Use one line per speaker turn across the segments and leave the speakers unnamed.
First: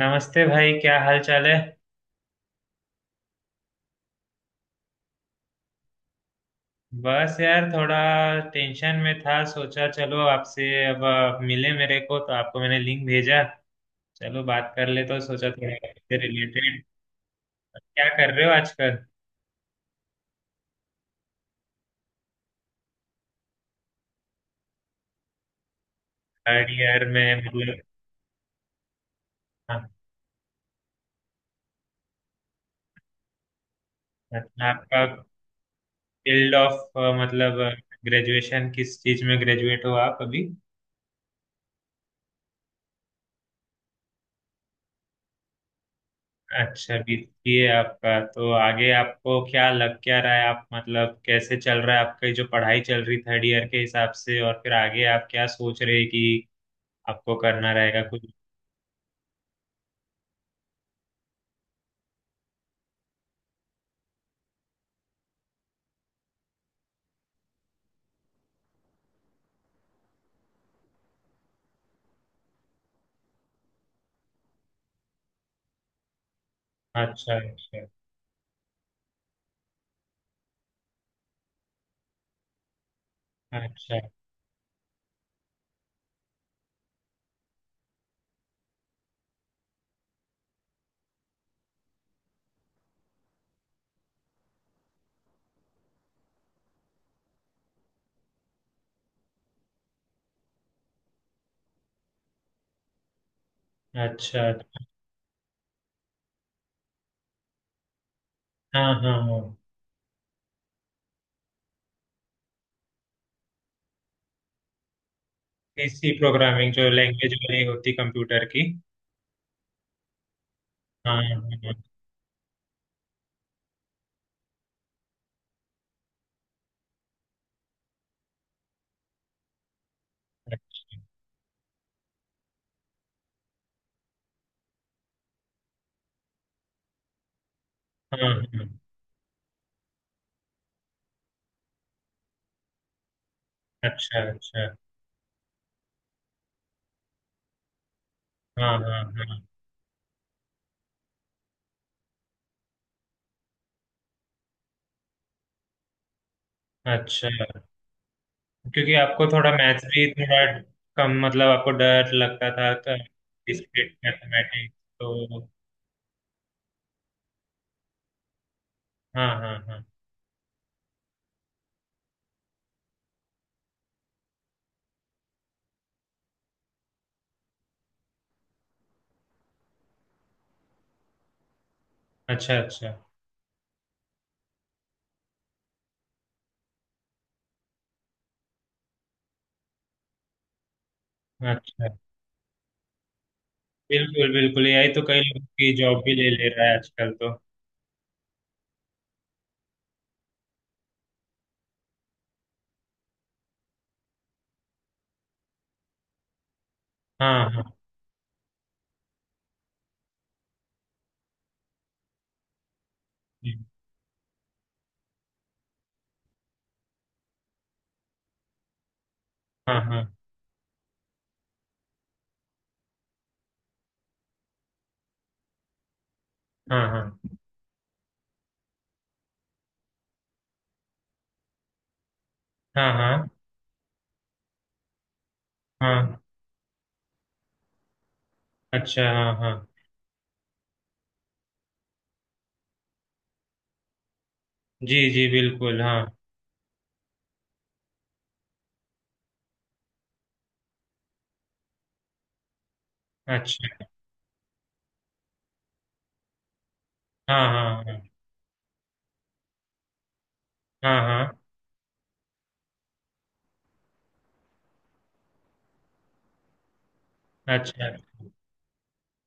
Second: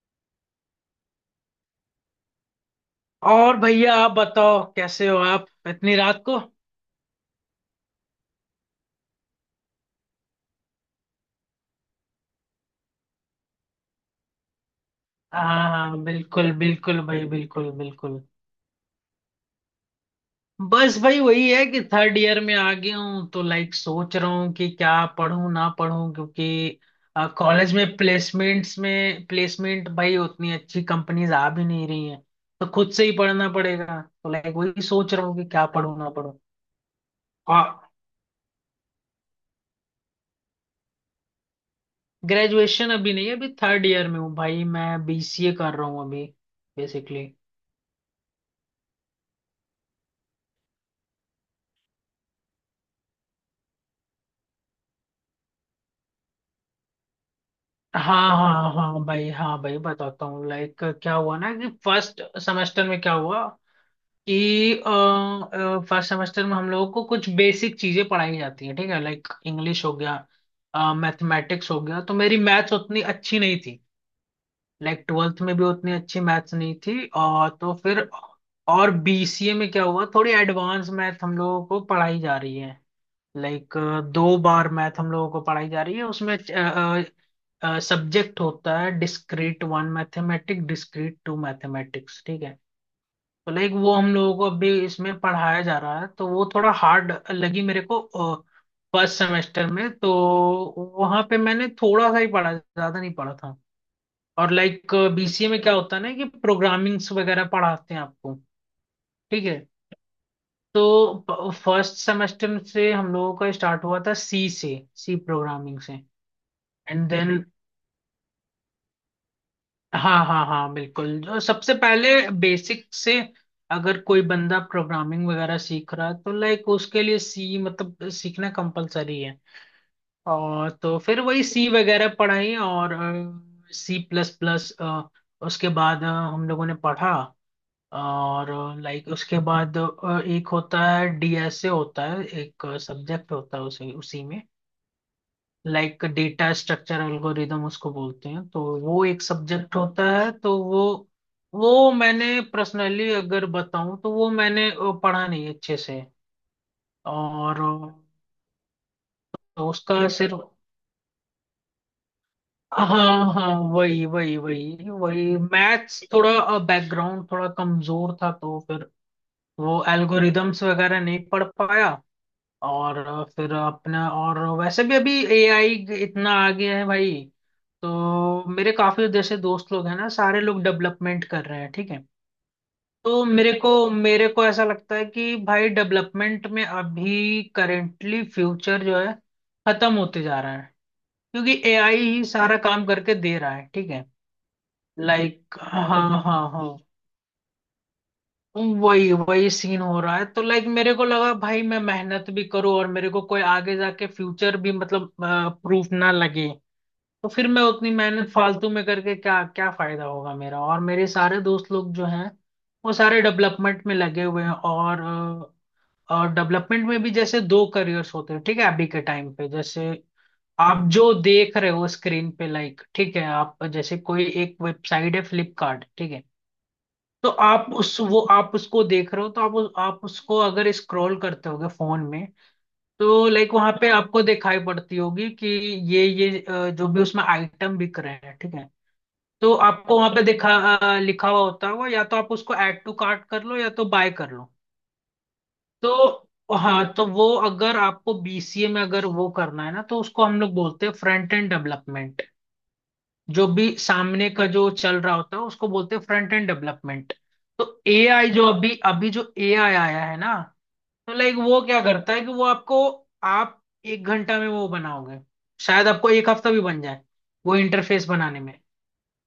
नमस्ते भाई, क्या हाल चाल है।
और भैया आप बताओ, कैसे हो आप इतनी रात को?
बस यार थोड़ा टेंशन में था, सोचा चलो आपसे। अब आप मिले मेरे को तो आपको मैंने लिंक भेजा, चलो बात कर ले, तो सोचा
हाँ
थोड़ा
हाँ,
आपसे
बिल्कुल
रिलेटेड।
बिल्कुल भाई, बिल्कुल
क्या
बिल्कुल।
कर रहे हो आजकल।
बस भाई वही है कि थर्ड ईयर में आ गया हूँ तो लाइक सोच रहा हूँ कि क्या पढूं ना पढूं, क्योंकि
थर्ड ईयर में
कॉलेज
मतलब।
में प्लेसमेंट्स में
हाँ।
प्लेसमेंट भाई उतनी अच्छी कंपनीज आ भी नहीं रही हैं। तो खुद से ही पढ़ना पड़ेगा तो
मतलब
लाइक वही
आपका
सोच रहा हूँ कि क्या पढूं ना पढूं।
फील्ड ऑफ, मतलब
और
ग्रेजुएशन, किस चीज में ग्रेजुएट हो आप अभी।
ग्रेजुएशन अभी नहीं है, अभी थर्ड ईयर में हूँ भाई, मैं बीसीए कर रहा हूँ अभी।
अच्छा,
बेसिकली
बीसीए आपका। तो आगे आपको क्या लग क्या रहा है, आप मतलब कैसे चल रहा है आपकी जो पढ़ाई चल रही थर्ड ईयर के हिसाब से, और फिर आगे आप क्या सोच रहे हैं कि आपको करना रहेगा कुछ।
हाँ हाँ हाँ भाई, हाँ भाई बताता हूँ। लाइक क्या हुआ ना कि फर्स्ट सेमेस्टर में क्या हुआ कि फर्स्ट सेमेस्टर में हम लोगों को कुछ बेसिक चीजें पढ़ाई जाती हैं, ठीक है। लाइक इंग्लिश हो गया, मैथमेटिक्स हो गया, तो मेरी मैथ्स उतनी अच्छी नहीं थी। लाइक ट्वेल्थ में भी उतनी अच्छी मैथ्स नहीं थी,
अच्छा
और तो
अच्छा।
फिर और बीसीए में क्या हुआ, थोड़ी एडवांस मैथ हम लोगों को पढ़ाई जा रही है। लाइक
अच्छा
2 बार मैथ हम लोगों को पढ़ाई जा रही है उसमें। सब्जेक्ट होता है discrete one mathematic discrete two mathematics, ठीक है। तो लाइक वो हम लोगों को अभी इसमें पढ़ाया जा रहा है, तो वो थोड़ा हार्ड लगी मेरे को फर्स्ट सेमेस्टर में, तो वहां पे मैंने थोड़ा सा ही पढ़ा, ज्यादा नहीं पढ़ा था।
अच्छा।
और
अच्छा।
लाइक बीसीए में क्या होता है ना कि प्रोग्रामिंग्स वगैरह पढ़ाते हैं आपको,
हाँ हाँ हाँ।
ठीक है। तो फर्स्ट सेमेस्टर से हम लोगों का स्टार्ट हुआ था सी से, सी प्रोग्रामिंग से।
पीसी प्रोग्रामिंग, जो
एंड
लैंग्वेज
देन
वाली होती कंप्यूटर की।
हाँ हाँ हाँ
हाँ
बिल्कुल, जो
हाँ हाँ।
सबसे पहले बेसिक से, अगर कोई बंदा प्रोग्रामिंग वगैरह सीख रहा है तो लाइक उसके लिए सी मतलब सीखना कंपलसरी है। और तो
अच्छा।
फिर वही सी वगैरह पढ़ाई और सी प्लस प्लस उसके बाद हम लोगों ने पढ़ा।
हाँ हाँ
और
हाँ।
लाइक उसके बाद एक होता है डीएसए, होता है एक सब्जेक्ट होता है उसी
अच्छा
उसी में।
अच्छा।
लाइक डेटा स्ट्रक्चर एल्गोरिदम उसको बोलते हैं, तो
हाँ हाँ
वो एक
हाँ।
सब्जेक्ट होता है, तो वो मैंने पर्सनली अगर बताऊं तो वो मैंने पढ़ा नहीं अच्छे से।
अच्छा।
और
क्योंकि आपको थोड़ा
तो
मैथ्स भी
उसका
थोड़ा
सिर्फ
कम, मतलब आपको डर लगता था तो।
हाँ हाँ,
डिस्क्रीट
वही वही
मैथमेटिक्स
वही वही
तो।
मैथ्स थोड़ा बैकग्राउंड थोड़ा कमजोर था तो फिर
हाँ हाँ
वो
हाँ।
एल्गोरिदम्स वगैरह नहीं पढ़ पाया। और फिर अपना, और वैसे भी अभी एआई इतना आ गया है भाई, तो मेरे काफी जैसे दोस्त लोग हैं ना, सारे लोग डेवलपमेंट कर रहे हैं, ठीक है।
अच्छा अच्छा।
तो मेरे को ऐसा लगता है कि भाई डेवलपमेंट में अभी करेंटली फ्यूचर जो है खत्म होते जा रहा है, क्योंकि
अच्छा।
एआई ही सारा काम करके दे रहा है, ठीक है।
बिल्कुल बिल्कुल, यही तो कई लोग
लाइक
की
हाँ,
जॉब भी
हाँ
ले ले
हाँ,
रहा है आजकल तो।
वही वही सीन हो रहा है, तो लाइक मेरे को लगा भाई मैं मेहनत भी करूँ और मेरे को कोई आगे जाके फ्यूचर भी मतलब प्रूफ ना लगे, तो
हाँ
फिर मैं
हाँ
उतनी मेहनत फालतू में करके क्या, क्या फायदा होगा मेरा। और मेरे सारे दोस्त लोग जो हैं वो सारे डेवलपमेंट में लगे हुए हैं। और और डेवलपमेंट में भी जैसे दो करियर्स होते हैं, ठीक है। अभी के टाइम पे
हाँ।
जैसे
हाँ
आप जो देख रहे हो स्क्रीन पे, लाइक ठीक है, आप जैसे कोई एक वेबसाइट है फ्लिपकार्ट, ठीक है।
हाँ
तो आप उस वो आप उसको देख रहे हो, तो आप उसको अगर स्क्रॉल करते होगे फोन में,
हाँ। हाँ हाँ।
तो लाइक वहां पे आपको दिखाई पड़ती होगी कि ये
हाँ।
ये जो भी उसमें आइटम बिक रहे हैं, ठीक है।
अच्छा। हाँ
तो
हाँ।
आपको वहां पे दिखा लिखा हुआ होता होगा, या तो आप उसको ऐड टू कार्ट कर लो या तो बाय कर लो।
जी जी, बिल्कुल हाँ।
तो हाँ, तो वो अगर आपको बीसीए में अगर वो करना है ना, तो उसको हम लोग बोलते हैं फ्रंट एंड डेवलपमेंट। जो भी
अच्छा।
सामने का जो चल रहा होता है उसको बोलते हैं फ्रंट एंड डेवलपमेंट।
हाँ
तो
हाँ हाँ।
एआई जो अभी अभी जो एआई आया है ना,
हाँ
तो लाइक
हाँ।
वो क्या करता है कि वो आपको, आप 1 घंटा में वो बनाओगे, शायद आपको 1 हफ्ता भी बन जाए वो
अच्छा
इंटरफेस
अच्छा।
बनाने में।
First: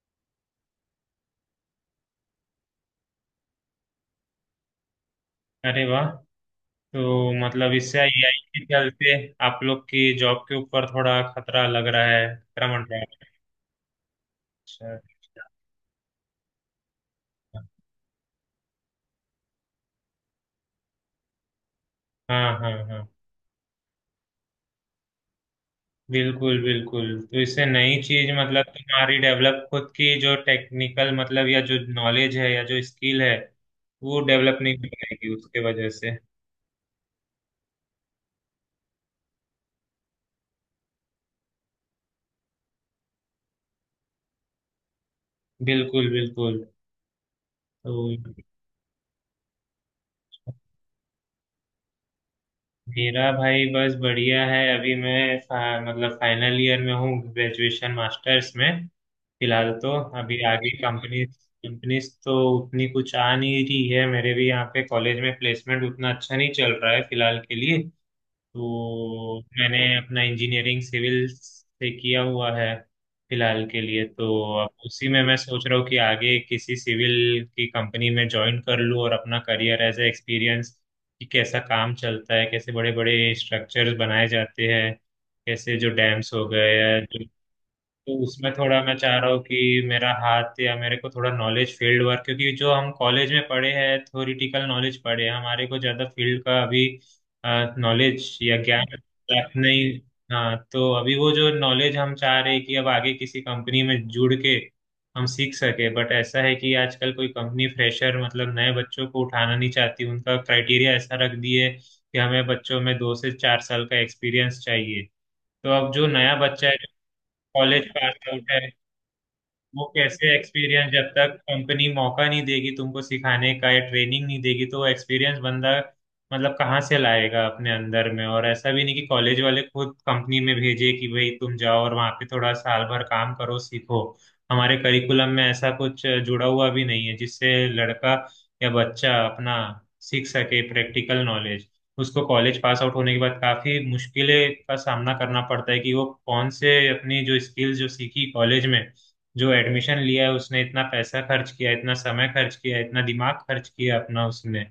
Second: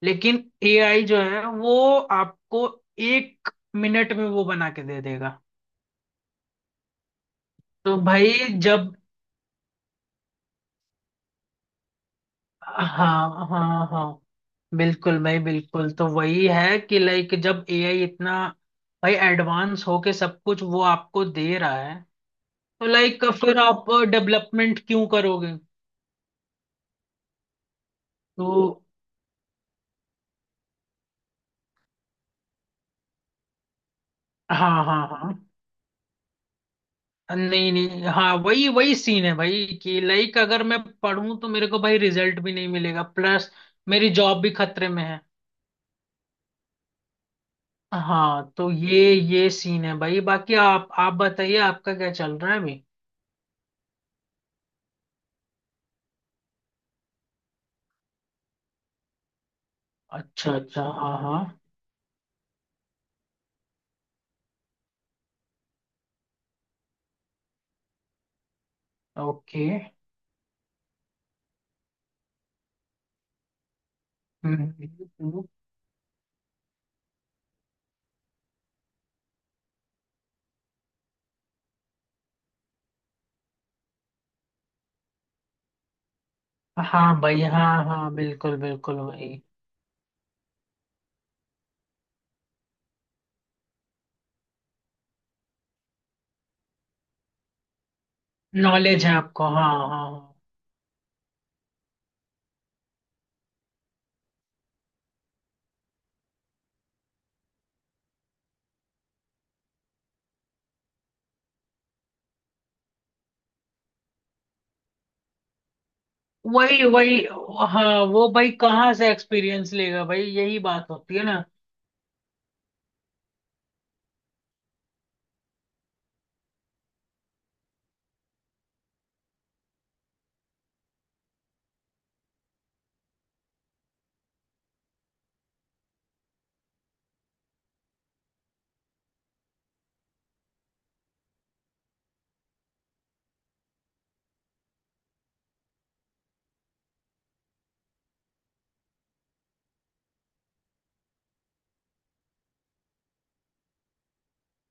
लेकिन एआई जो है वो आपको 1 मिनट में वो बना के दे देगा।
अरे वाह! तो मतलब
तो
इससे
भाई,
एआई के
जब
चलते आप लोग की जॉब के ऊपर थोड़ा खतरा लग रहा है, खतरा मंडरा है।
हाँ हाँ हाँ,
अच्छा
बिल्कुल भाई
अच्छा।
बिल्कुल, तो वही है कि लाइक जब एआई इतना भाई एडवांस होके सब कुछ वो आपको दे रहा है,
हाँ हाँ
तो
हाँ।
लाइक फिर आप डेवलपमेंट क्यों करोगे।
बिल्कुल बिल्कुल। तो इससे नई चीज,
तो
मतलब तुम्हारी डेवलप खुद की जो टेक्निकल, मतलब या जो नॉलेज है या जो स्किल है, वो डेवलप नहीं
हाँ
हो
हाँ
पाएगी
हाँ,
उसके वजह से।
नहीं नहीं, हाँ वही वही सीन है भाई, कि लाइक अगर मैं पढ़ूं तो मेरे को भाई रिजल्ट भी नहीं मिलेगा, प्लस मेरी जॉब भी खतरे में है।
बिल्कुल बिल्कुल। तो
हाँ, तो ये सीन है भाई, बाकी आप बताइए आपका क्या चल रहा है अभी।
मेरा भाई बस बढ़िया है। अभी मैं मतलब फाइनल ईयर में हूँ, ग्रेजुएशन मास्टर्स में फिलहाल तो। अभी
अच्छा
आगे
अच्छा, हाँ
कंपनीज,
हाँ,
कंपनीज तो उतनी कुछ आ नहीं रही है। मेरे भी यहाँ पे कॉलेज में प्लेसमेंट उतना अच्छा नहीं चल रहा है फिलहाल के लिए। तो
ओके।
मैंने अपना इंजीनियरिंग सिविल से किया हुआ है फिलहाल के लिए तो। अब उसी में मैं
हम्म।
सोच रहा हूँ कि आगे किसी सिविल की कंपनी में ज्वाइन कर लूँ और अपना करियर एज ए एक्सपीरियंस, कि कैसा काम चलता है, कैसे बड़े बड़े स्ट्रक्चर्स बनाए जाते हैं, कैसे जो डैम्स हो गए या
हाँ
जो।
भाई, हाँ हाँ,
तो उसमें
बिल्कुल
थोड़ा मैं
बिल्कुल
चाह रहा हूँ
भाई।
कि मेरा हाथ या मेरे को थोड़ा नॉलेज फील्ड वर्क, क्योंकि जो हम कॉलेज में पढ़े हैं थ्योरिटिकल नॉलेज पढ़े हैं, हमारे को ज़्यादा फील्ड का अभी नॉलेज या ज्ञान
नॉलेज है आपको,
प्राप्त
हाँ हाँ
नहीं।
हाँ।
हाँ, तो अभी वो जो नॉलेज हम चाह रहे हैं कि अब आगे किसी कंपनी में जुड़ के हम सीख सके। बट ऐसा है कि आजकल कोई कंपनी फ्रेशर मतलब नए बच्चों को उठाना नहीं चाहती। उनका क्राइटेरिया ऐसा रख दिए कि हमें बच्चों में दो से चार साल का एक्सपीरियंस चाहिए। तो अब जो नया बच्चा है,
वही वही,
कॉलेज
हाँ
पास
वो
आउट
भाई
है,
कहाँ से एक्सपीरियंस
वो
लेगा भाई,
कैसे
यही बात
एक्सपीरियंस, जब
होती है
तक
ना।
कंपनी मौका नहीं देगी तुमको सिखाने का या ट्रेनिंग नहीं देगी तो एक्सपीरियंस बंदा मतलब कहाँ से लाएगा अपने अंदर में। और ऐसा भी नहीं कि कॉलेज वाले खुद कंपनी में भेजे कि भाई तुम जाओ और वहाँ पे थोड़ा साल भर काम करो सीखो। हमारे करिकुलम में ऐसा कुछ जुड़ा हुआ भी नहीं है जिससे लड़का या बच्चा अपना सीख सके प्रैक्टिकल नॉलेज। उसको कॉलेज पास आउट होने के बाद काफी मुश्किलें का सामना करना पड़ता है कि वो कौन से अपनी जो स्किल्स जो सीखी कॉलेज में, जो एडमिशन लिया है उसने, इतना पैसा खर्च किया, इतना समय खर्च किया, इतना दिमाग खर्च किया अपना उसने,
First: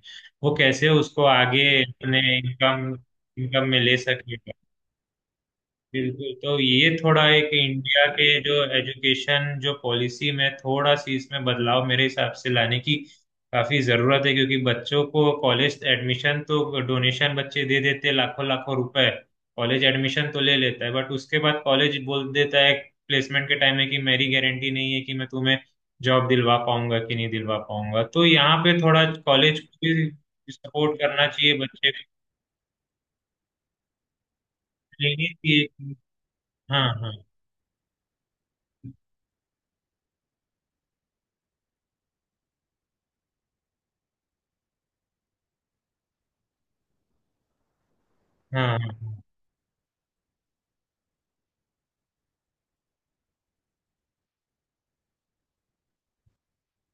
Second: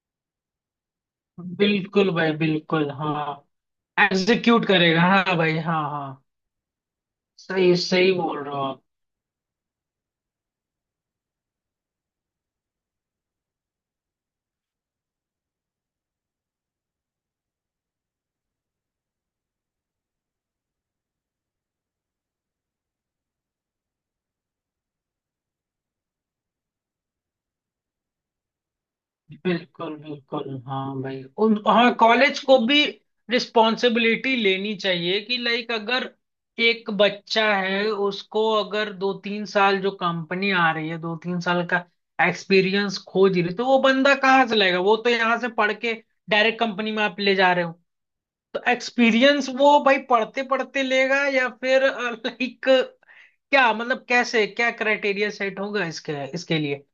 वो कैसे उसको आगे
बिल्कुल
अपने
भाई बिल्कुल,
इनकम,
हाँ
इनकम में ले सके।
एग्जीक्यूट करेगा, हाँ भाई हाँ हाँ।
बिल्कुल। तो ये थोड़ा एक
सही
इंडिया
सही
के
बोल
जो
रहे हो आप,
एजुकेशन जो पॉलिसी में थोड़ा सी इसमें बदलाव मेरे हिसाब से लाने की काफी जरूरत है। क्योंकि बच्चों को कॉलेज एडमिशन तो डोनेशन बच्चे दे देते हैं लाखों लाखों रुपए। कॉलेज एडमिशन तो ले लेता है बट उसके बाद कॉलेज बोल देता है प्लेसमेंट के टाइम में कि मेरी गारंटी नहीं है कि मैं तुम्हें जॉब दिलवा पाऊंगा कि नहीं दिलवा पाऊंगा। तो यहाँ पे थोड़ा कॉलेज को
बिल्कुल बिल्कुल।
भी सपोर्ट
हाँ भाई
करना
उन,
चाहिए बच्चे
हाँ
को।
कॉलेज को भी रिस्पॉन्सिबिलिटी लेनी
नहीं
चाहिए कि
चाहिए
लाइक
कि-
अगर
हाँ
एक
हाँ
बच्चा है उसको, अगर 2-3 साल जो कंपनी आ रही है 2-3 साल का एक्सपीरियंस खोज रही है, तो वो बंदा कहाँ से लाएगा, वो तो यहाँ से पढ़ के डायरेक्ट कंपनी में आप ले जा रहे हो। तो
हाँ। हाँ हाँ।
एक्सपीरियंस वो भाई पढ़ते पढ़ते लेगा, या फिर लाइक क्या मतलब कैसे, क्या क्राइटेरिया सेट होगा इसके इसके लिए।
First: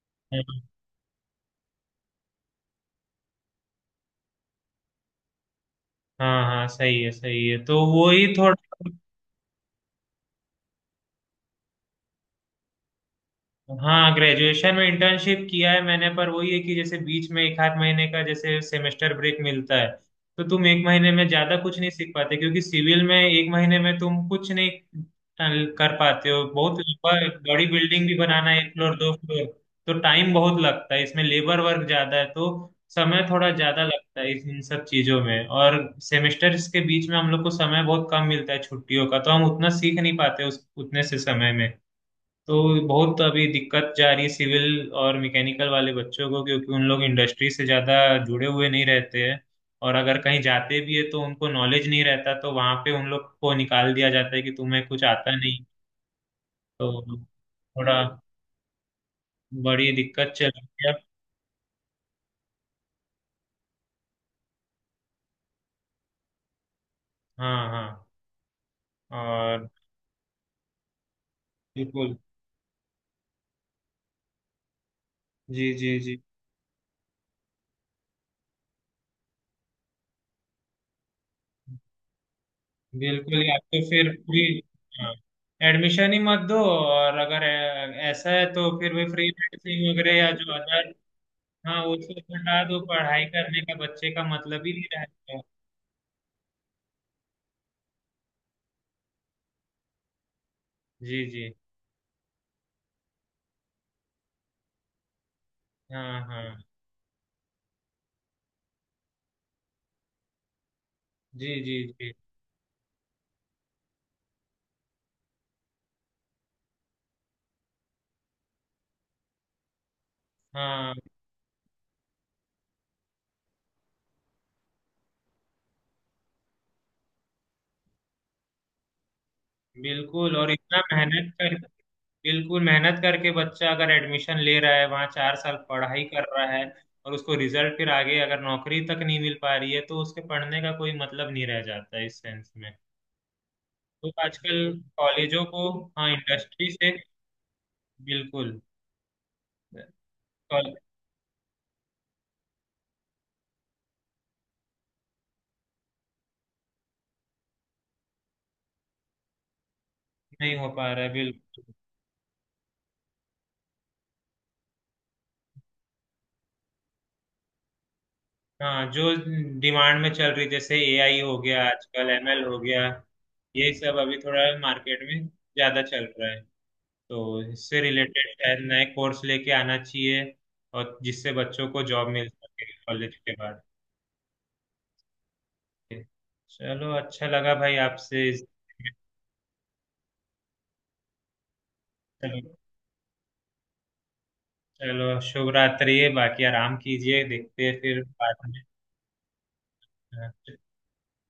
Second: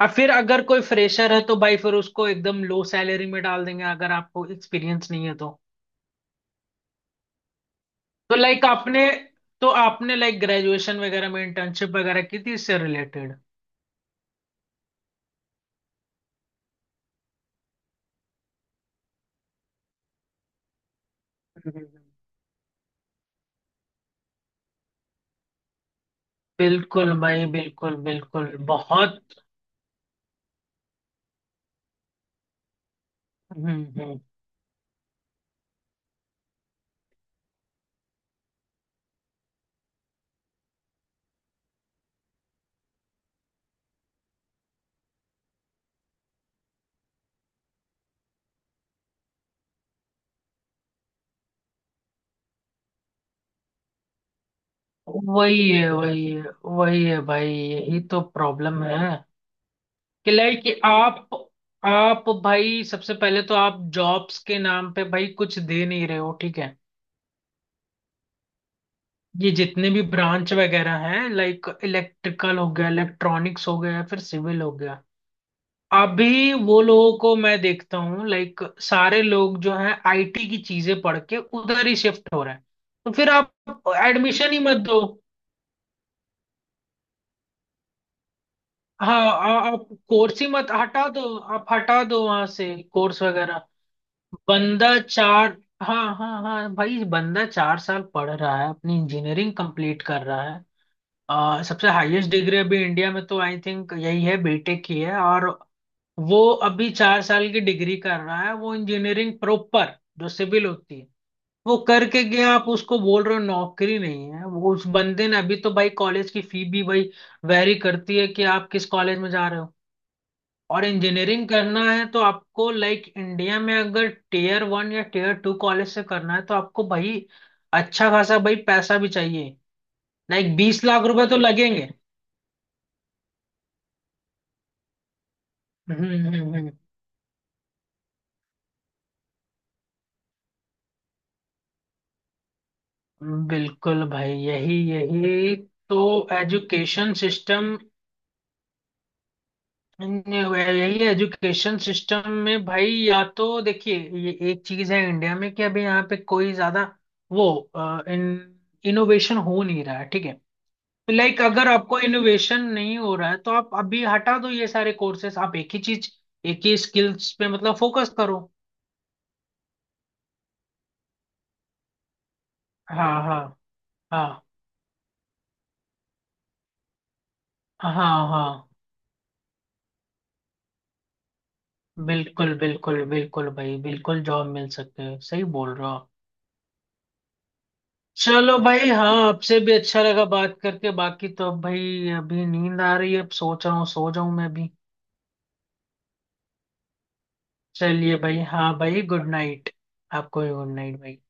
अब फिर अगर
हाँ।
कोई फ्रेशर है तो भाई फिर उसको एकदम लो सैलरी में डाल देंगे, अगर आपको एक्सपीरियंस नहीं है तो।
हाँ हाँ, सही है सही है, तो वो ही
तो
थोड़ा।
लाइक आपने, तो आपने लाइक ग्रेजुएशन वगैरह में इंटर्नशिप वगैरह की थी इससे रिलेटेड?
हाँ, ग्रेजुएशन में इंटर्नशिप किया है मैंने। पर वही है कि जैसे बीच में एक आध महीने का जैसे सेमेस्टर ब्रेक मिलता है, तो तुम एक महीने में ज्यादा कुछ नहीं सीख पाते, क्योंकि सिविल में एक महीने में तुम कुछ नहीं कर पाते हो। बहुत लंबा
बिल्कुल भाई
बड़ी
बिल्कुल
बिल्डिंग भी बनाना
बिल्कुल,
है, एक फ्लोर, दो
बहुत।
फ्लोर, तो टाइम बहुत लगता है इसमें। लेबर वर्क ज्यादा है तो समय थोड़ा ज्यादा लगता
हम्म।
है इन सब चीजों में। और सेमेस्टर्स के बीच में हम लोग को समय बहुत कम मिलता है छुट्टियों का, तो हम उतना सीख नहीं पाते उस उतने से समय में। तो बहुत अभी दिक्कत जा रही है सिविल और मैकेनिकल वाले बच्चों को, क्योंकि उन लोग इंडस्ट्री से ज़्यादा जुड़े हुए नहीं रहते हैं। और अगर कहीं जाते भी है तो उनको नॉलेज नहीं रहता, तो वहाँ पे उन लोग को निकाल दिया जाता है कि तुम्हें कुछ आता नहीं।
वही है, वही है, वही
तो
है भाई,
थोड़ा
यही तो प्रॉब्लम है
बड़ी
कि
दिक्कत चल
लाइक
रही है।
आप, भाई सबसे पहले तो आप जॉब्स के नाम पे भाई कुछ दे नहीं रहे हो, ठीक है।
हाँ हाँ।
ये
और
जितने भी ब्रांच वगैरह हैं लाइक
बिल्कुल।
इलेक्ट्रिकल हो गया, इलेक्ट्रॉनिक्स हो गया, फिर सिविल हो गया,
जी जी जी।
अभी वो लोगों को मैं देखता हूँ लाइक सारे लोग जो है आईटी की चीजें पढ़ के उधर ही शिफ्ट हो रहे हैं। तो फिर
बिल्कुल,
आप
या तो फिर फ्री।
एडमिशन ही मत दो।
हाँ, एडमिशन ही मत दो। और अगर ऐसा है तो फिर वे
हाँ,
फ्री
आप
नर्सिंग वगैरह या
कोर्स ही
जो
मत
अदर।
हटा दो, आप
हाँ, वो
हटा
सब
दो वहां
भंडार
से
तो
कोर्स
पढ़ाई
वगैरह।
करने का बच्चे का मतलब ही
बंदा
नहीं रहता है।
चार, हाँ हाँ हाँ भाई, बंदा 4 साल पढ़ रहा है, अपनी इंजीनियरिंग कंप्लीट कर रहा है।
जी जी।
सबसे हाईएस्ट डिग्री अभी इंडिया में तो आई थिंक यही है, बीटेक की है, और
हाँ
वो
हाँ।
अभी 4 साल की डिग्री कर रहा है, वो इंजीनियरिंग प्रॉपर जो सिविल होती है
जी जी
वो
जी।
करके गया, आप उसको बोल रहे हो नौकरी नहीं है। वो उस बंदे ने अभी तो भाई, कॉलेज की फी भी भाई वेरी करती है कि आप किस कॉलेज में जा रहे हो। और
हाँ,
इंजीनियरिंग करना है तो आपको लाइक इंडिया में अगर टीयर 1 या टीयर 2 कॉलेज से करना है, तो आपको भाई अच्छा खासा भाई पैसा भी चाहिए।
बिल्कुल, और
लाइक
इतना
20 लाख रुपए
मेहनत
तो
कर।
लगेंगे।
बिल्कुल, मेहनत करके बच्चा अगर एडमिशन ले रहा है, वहाँ चार साल पढ़ाई
हम्म
कर
हम्म,
रहा है,
हम्म,
और उसको रिजल्ट फिर आगे अगर नौकरी तक नहीं मिल पा रही है तो उसके पढ़ने का कोई मतलब नहीं रह जाता है इस सेंस में।
बिल्कुल
तो
भाई,
आजकल
यही
कॉलेजों
यही,
को,
तो
हाँ, इंडस्ट्री से,
एजुकेशन सिस्टम,
बिल्कुल। कॉल-
यही एजुकेशन सिस्टम में भाई, या तो देखिए ये एक चीज है इंडिया में कि अभी यहाँ पे कोई ज्यादा वो इन इनोवेशन हो नहीं रहा है, ठीक है।
नहीं हो पा रहा है,
लाइक
बिल्कुल।
अगर आपको इनोवेशन नहीं हो रहा है तो आप अभी हटा दो ये सारे कोर्सेस, आप एक ही चीज, एक ही स्किल्स पे मतलब फोकस करो।
हाँ, जो डिमांड में चल रही जैसे एआई हो गया, आजकल एमएल हो गया,
हाँ हाँ,
ये सब अभी थोड़ा
हाँ
मार्केट में ज्यादा चल रहा है, तो इससे
हाँ
रिलेटेड शायद
हाँ,
नए कोर्स लेके आना चाहिए। और जिससे बच्चों को जॉब मिल
बिल्कुल
सके
बिल्कुल
कॉलेज के
बिल्कुल
बाद।
भाई बिल्कुल, जॉब मिल सकते हैं, सही बोल रहे हो आप।
चलो, अच्छा लगा भाई आपसे
चलो भाई हाँ, आपसे भी अच्छा लगा बात करके, बाकी तो अब भाई अभी
चलो,
नींद आ रही है, अब सोच रहा हूँ सो जाऊं मैं भी।
चलो, शुभ रात्रि। बाकी आराम कीजिए, देखते हैं फिर
चलिए भाई
बाद में।
हाँ भाई, गुड नाइट। आपको भी
हाँ।
गुड नाइट भाई।